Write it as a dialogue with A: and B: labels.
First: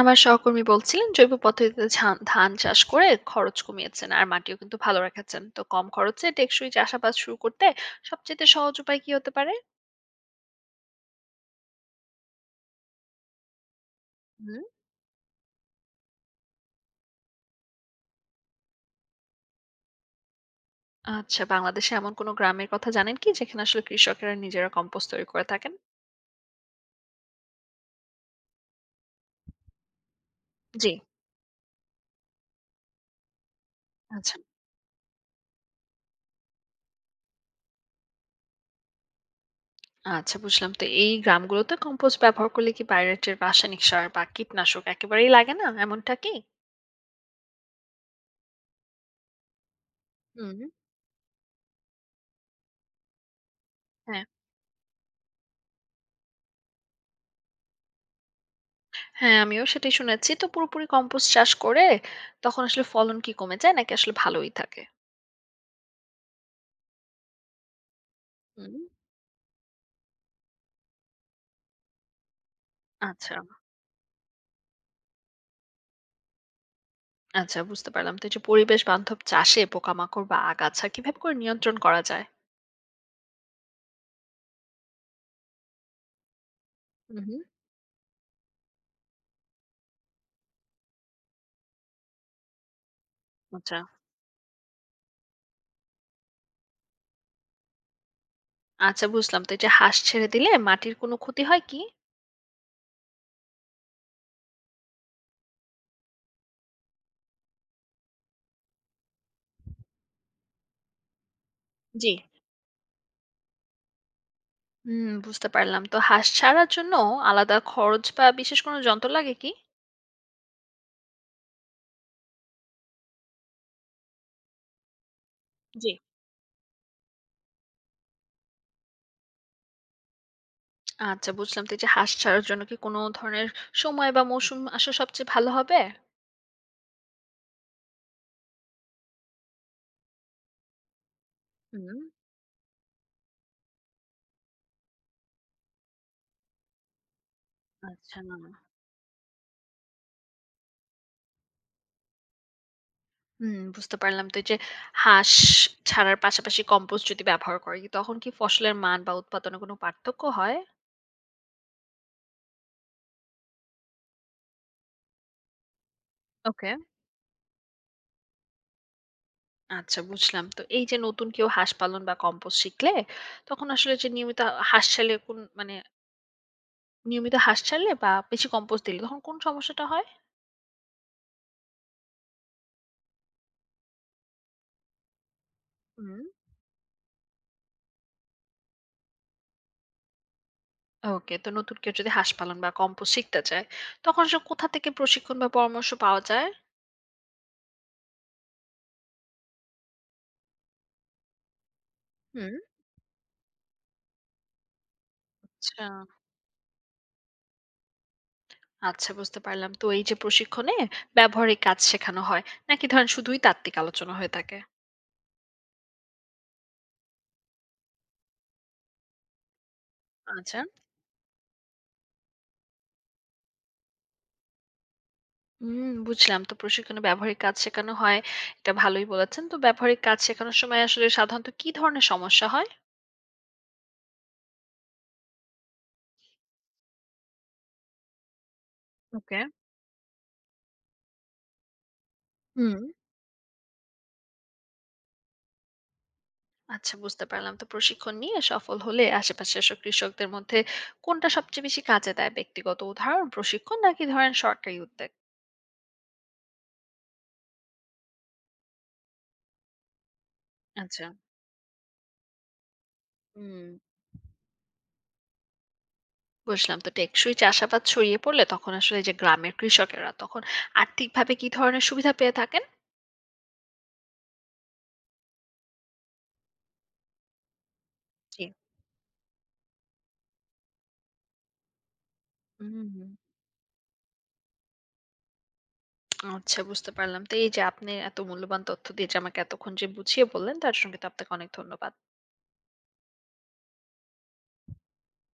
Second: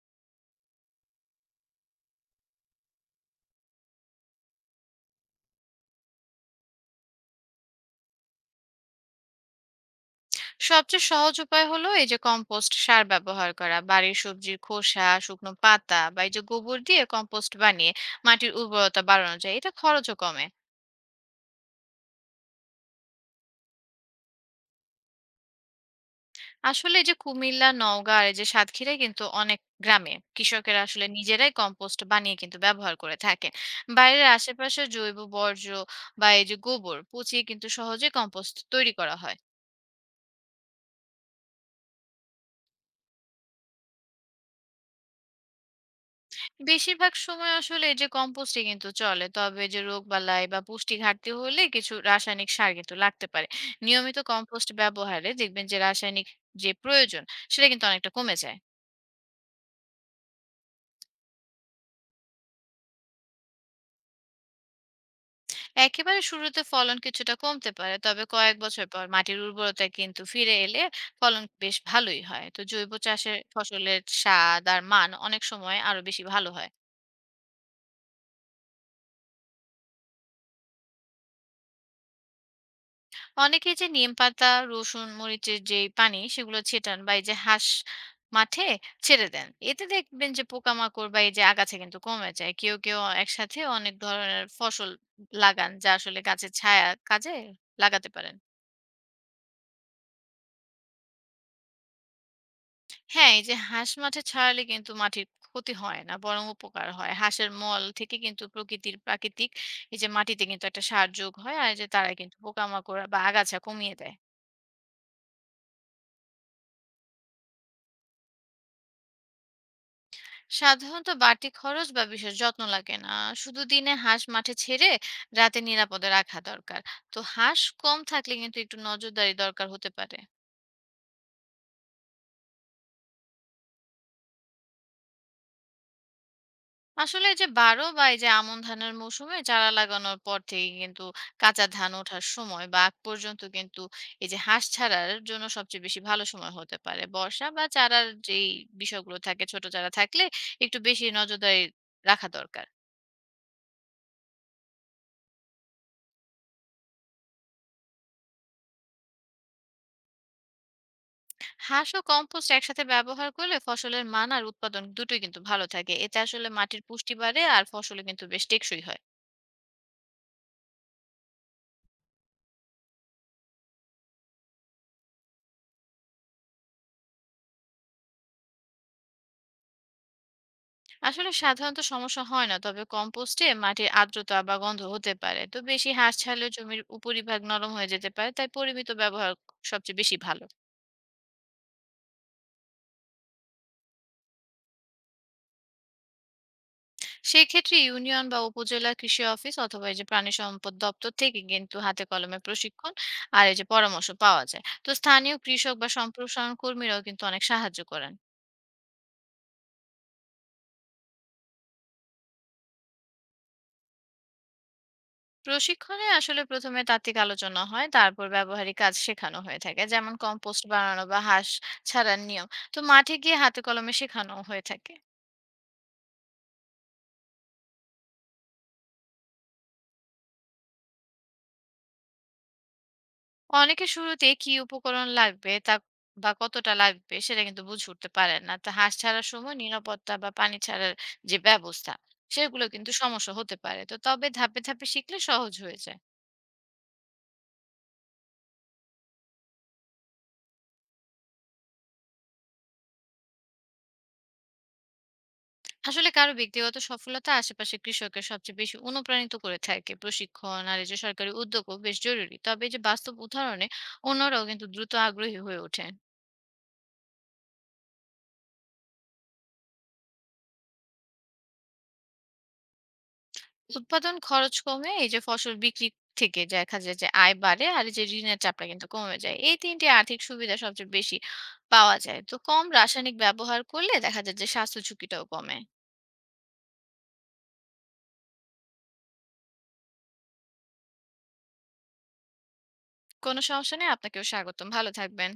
A: আমার সহকর্মী বলছিলেন জৈব পদ্ধতিতে ধান চাষ করে খরচ কমিয়েছেন আর মাটিও কিন্তু ভালো রাখাচ্ছেন। তো কম খরচে টেকসই চাষাবাদ শুরু করতে সবচেয়ে সহজ উপায় কি হতে পারে?
B: সবচেয়ে সহজ উপায় হলো এই যে কম্পোস্ট সার ব্যবহার করা, বাড়ির সবজির
A: হুম।
B: খোসা, শুকনো পাতা বা এই যে গোবর দিয়ে কম্পোস্ট বানিয়ে মাটির উর্বরতা বাড়ানো যায়, এটা খরচও কমে।
A: আচ্ছা, বাংলাদেশে এমন কোনো গ্রামের কথা জানেন কি যেখানে আসলে কৃষকেরা নিজেরা কম্পোস্ট তৈরি করে থাকেন?
B: আসলে এই যে কুমিল্লা, নওগাঁ আর এই যে সাতক্ষীরায় কিন্তু অনেক গ্রামে কৃষকেরা
A: জি।
B: আসলে নিজেরাই কম্পোস্ট বানিয়ে কিন্তু ব্যবহার করে থাকে। বাইরের
A: আচ্ছা।
B: আশেপাশে জৈব বর্জ্য বা এই যে গোবর পচিয়ে কিন্তু সহজে কম্পোস্ট তৈরি করা হয়।
A: আচ্ছা বুঝলাম। তো এই গ্রামগুলোতে কম্পোস্ট ব্যবহার করলে কি বাইরের রাসায়নিক সার বা কীটনাশক একেবারেই লাগে না এমনটা কি?
B: বেশিরভাগ সময় আসলে এই যে কম্পোস্টই কিন্তু চলে, তবে যে রোগ বালাই বা
A: হুম।
B: পুষ্টি ঘাটতি হলে কিছু রাসায়নিক সার কিন্তু লাগতে পারে। নিয়মিত
A: হ্যাঁ।
B: কম্পোস্ট ব্যবহারে দেখবেন যে রাসায়নিক যে প্রয়োজন সেটা কিন্তু অনেকটা কমে যায়।
A: হ্যাঁ, আমিও সেটাই শুনেছি। তো পুরোপুরি কম্পোস্ট চাষ করে তখন আসলে ফলন কি কমে যায় নাকি আসলে ভালোই থাকে?
B: একেবারে শুরুতে ফলন কিছুটা কমতে পারে, তবে কয়েক
A: হুম।
B: বছর পর মাটির উর্বরতা কিন্তু ফিরে এলে ফলন বেশ ভালোই হয়। তো জৈব
A: আচ্ছা।
B: চাষের ফসলের স্বাদ আর মান অনেক সময় আরো বেশি ভালো হয়।
A: আচ্ছা বুঝতে পারলাম। তো এই যে পরিবেশ বান্ধব চাষে পোকামাকড় বা আগাছা কিভাবে করে নিয়ন্ত্রণ করা যায়?
B: অনেকে যে নিম পাতা, রসুন, মরিচের যে পানি সেগুলো ছেটান বা
A: হুম,
B: এই যে
A: হুম।
B: হাঁস মাঠে ছেড়ে দেন, এতে দেখবেন যে পোকামাকড় বা এই যে আগাছা কিন্তু কমে যায়। কেউ কেউ একসাথে
A: আচ্ছা।
B: অনেক ধরনের ফসল লাগান, যা আসলে গাছের ছায়া কাজে লাগাতে পারেন।
A: আচ্ছা বুঝলাম। তো এই যে হাঁস ছেড়ে দিলে মাটির কোনো ক্ষতি হয় কি?
B: হ্যাঁ, এই যে হাঁস মাঠে ছড়ালে কিন্তু মাটির ক্ষতি হয় না, বরং উপকার হয়। হাঁসের মল থেকে কিন্তু প্রকৃতির প্রাকৃতিক এই যে মাটিতে কিন্তু একটা সার যোগ হয়, আর এই যে তারা
A: জি।
B: কিন্তু পোকামাকড় বা আগাছা কমিয়ে দেয়।
A: হুম, বুঝতে পারলাম। তো হাঁস ছাড়ার জন্য আলাদা খরচ বা বিশেষ কোনো যন্ত্র লাগে কি?
B: সাধারণত বাড়তি খরচ বা বিশেষ যত্ন লাগে না, শুধু দিনে হাঁস মাঠে ছেড়ে রাতে
A: জি।
B: নিরাপদে রাখা দরকার। তো হাঁস কম থাকলে কিন্তু একটু নজরদারি দরকার হতে পারে।
A: আচ্ছা বুঝলাম। তো এই যে হাঁস ছাড়ার জন্য কি কোনো ধরনের সময় বা মৌসুম আসা সবচেয়ে ভালো হবে?
B: আসলে এই যে বারো বা এই যে আমন ধানের মৌসুমে চারা লাগানোর পর থেকে কিন্তু কাঁচা ধান
A: হুম।
B: ওঠার সময় বা আগ পর্যন্ত কিন্তু এই যে হাঁস ছাড়ার জন্য সবচেয়ে বেশি ভালো সময় হতে পারে বর্ষা, বা চারার
A: আচ্ছা।
B: যেই বিষয়গুলো থাকে, ছোট চারা থাকলে একটু বেশি নজরদারি রাখা দরকার।
A: হুম, বুঝতে পারলাম। তো এই যে হাঁস ছাড়ার পাশাপাশি কম্পোস্ট যদি ব্যবহার করি, তখন কি ফসলের মান বা উৎপাদনে কোনো পার্থক্য হয়?
B: হাঁস ও কম্পোস্ট একসাথে ব্যবহার করলে ফসলের মান আর উৎপাদন দুটোই কিন্তু ভালো থাকে, এতে আসলে
A: ওকে।
B: মাটির পুষ্টি বাড়ে আর ফসলও কিন্তু বেশ টেকসই হয়।
A: আচ্ছা, বুঝলাম। তো এই যে নতুন কেউ হাঁস পালন বা কম্পোস্ট শিখলে, তখন আসলে যে নিয়মিত হাঁস ছাড়লে কোন মানে নিয়মিত হাঁস ছাড়লে বা বেশি কম্পোস্ট দিলে তখন কোন সমস্যাটা হয়?
B: আসলে সাধারণত সমস্যা হয় না, তবে কম্পোস্টে মাটির আর্দ্রতা বা গন্ধ হতে পারে। তো বেশি হাঁস
A: হুম।
B: ছাড়লে জমির উপরিভাগ নরম হয়ে যেতে পারে, তাই পরিমিত ব্যবহার সবচেয়ে বেশি ভালো।
A: ওকে, তো নতুন কেউ যদি হাঁস পালন বা কম্পোস্ট শিখতে চায়, তখন আসলে কোথা থেকে প্রশিক্ষণ বা পরামর্শ পাওয়া যায়?
B: সেই ক্ষেত্রে ইউনিয়ন বা উপজেলা কৃষি অফিস অথবা এই যে প্রাণী সম্পদ দপ্তর থেকে কিন্তু হাতে কলমে
A: হুম।
B: প্রশিক্ষণ আর এই যে পরামর্শ পাওয়া যায়। তো স্থানীয় কৃষক
A: আচ্ছা।
B: বা সম্প্রসারণ কর্মীরাও কিন্তু অনেক সাহায্য করেন।
A: আচ্ছা বুঝতে পারলাম। তো এই যে প্রশিক্ষণে ব্যবহারিক কাজ শেখানো হয় নাকি ধরেন শুধুই তাত্ত্বিক আলোচনা হয়ে থাকে?
B: প্রশিক্ষণে আসলে প্রথমে তাত্ত্বিক আলোচনা হয়, তারপর ব্যবহারিক কাজ শেখানো হয়ে থাকে, যেমন
A: আচ্ছা।
B: কম্পোস্ট বানানো বা হাঁস ছাড়ার নিয়ম। তো মাঠে গিয়ে হাতে কলমে শেখানো হয়ে থাকে।
A: হুম বুঝলাম। তো প্রশিক্ষণে ব্যবহারিক কাজ শেখানো হয়। এটা ভালোই বলেছেন। তো ব্যবহারিক কাজ শেখানোর সময় আসলে সাধারণত কি ধরনের সমস্যা হয়?
B: অনেকে শুরুতে কি উপকরণ লাগবে তা বা কতটা লাগবে সেটা কিন্তু বুঝে উঠতে পারেন না, তা হাঁস ছাড়ার
A: ওকে।
B: সময় নিরাপত্তা বা পানি ছাড়ার যে ব্যবস্থা সেগুলো
A: হুম।
B: কিন্তু সমস্যা হতে পারে। তো তবে ধাপে ধাপে শিখলে সহজ হয়ে যায়।
A: আচ্ছা বুঝতে পারলাম। তো প্রশিক্ষণ নিয়ে সফল হলে আশেপাশের এসব কৃষকদের মধ্যে কোনটা সবচেয়ে বেশি কাজে দেয়? ব্যক্তিগত উদাহরণ, প্রশিক্ষণ নাকি ধরেন সরকারি উদ্যোগ?
B: আসলে কারো ব্যক্তিগত সফলতা আশেপাশে কৃষকের সবচেয়ে বেশি অনুপ্রাণিত করে থাকে, প্রশিক্ষণ আর এই যে
A: আচ্ছা।
B: সরকারি উদ্যোগও বেশ জরুরি, তবে এই যে বাস্তব
A: হুম।
B: উদাহরণে অন্যরাও কিন্তু দ্রুত আগ্রহী হয়ে ওঠেন।
A: বুঝলাম। তো টেকসই চাষাবাদ ছড়িয়ে পড়লে তখন আসলে যে গ্রামের কৃষকেরা তখন আর্থিকভাবে কি ধরনের সুবিধা পেয়ে থাকেন?
B: উৎপাদন খরচ কমে, এই যে ফসল বিক্রি থেকে দেখা যায় যে আয় বাড়ে, আর এই যে ঋণের
A: জি।
B: চাপটা কিন্তু কমে যায়, এই তিনটি আর্থিক সুবিধা সবচেয়ে বেশি পাওয়া যায়। তো কম
A: হুম,
B: রাসায়নিক ব্যবহার করলে দেখা যায় যে স্বাস্থ্য ঝুঁকিটাও কমে।
A: আচ্ছা বুঝতে পারলাম। তো এই যে আপনি এত মূল্যবান তথ্য দিয়ে যে আমাকে এতক্ষণ যে বুঝিয়ে বললেন তার জন্য কিন্তু আপনাকে অনেক ধন্যবাদ।
B: কোনো সমস্যা নেই, আপনাকেও স্বাগতম, ভালো থাকবেন।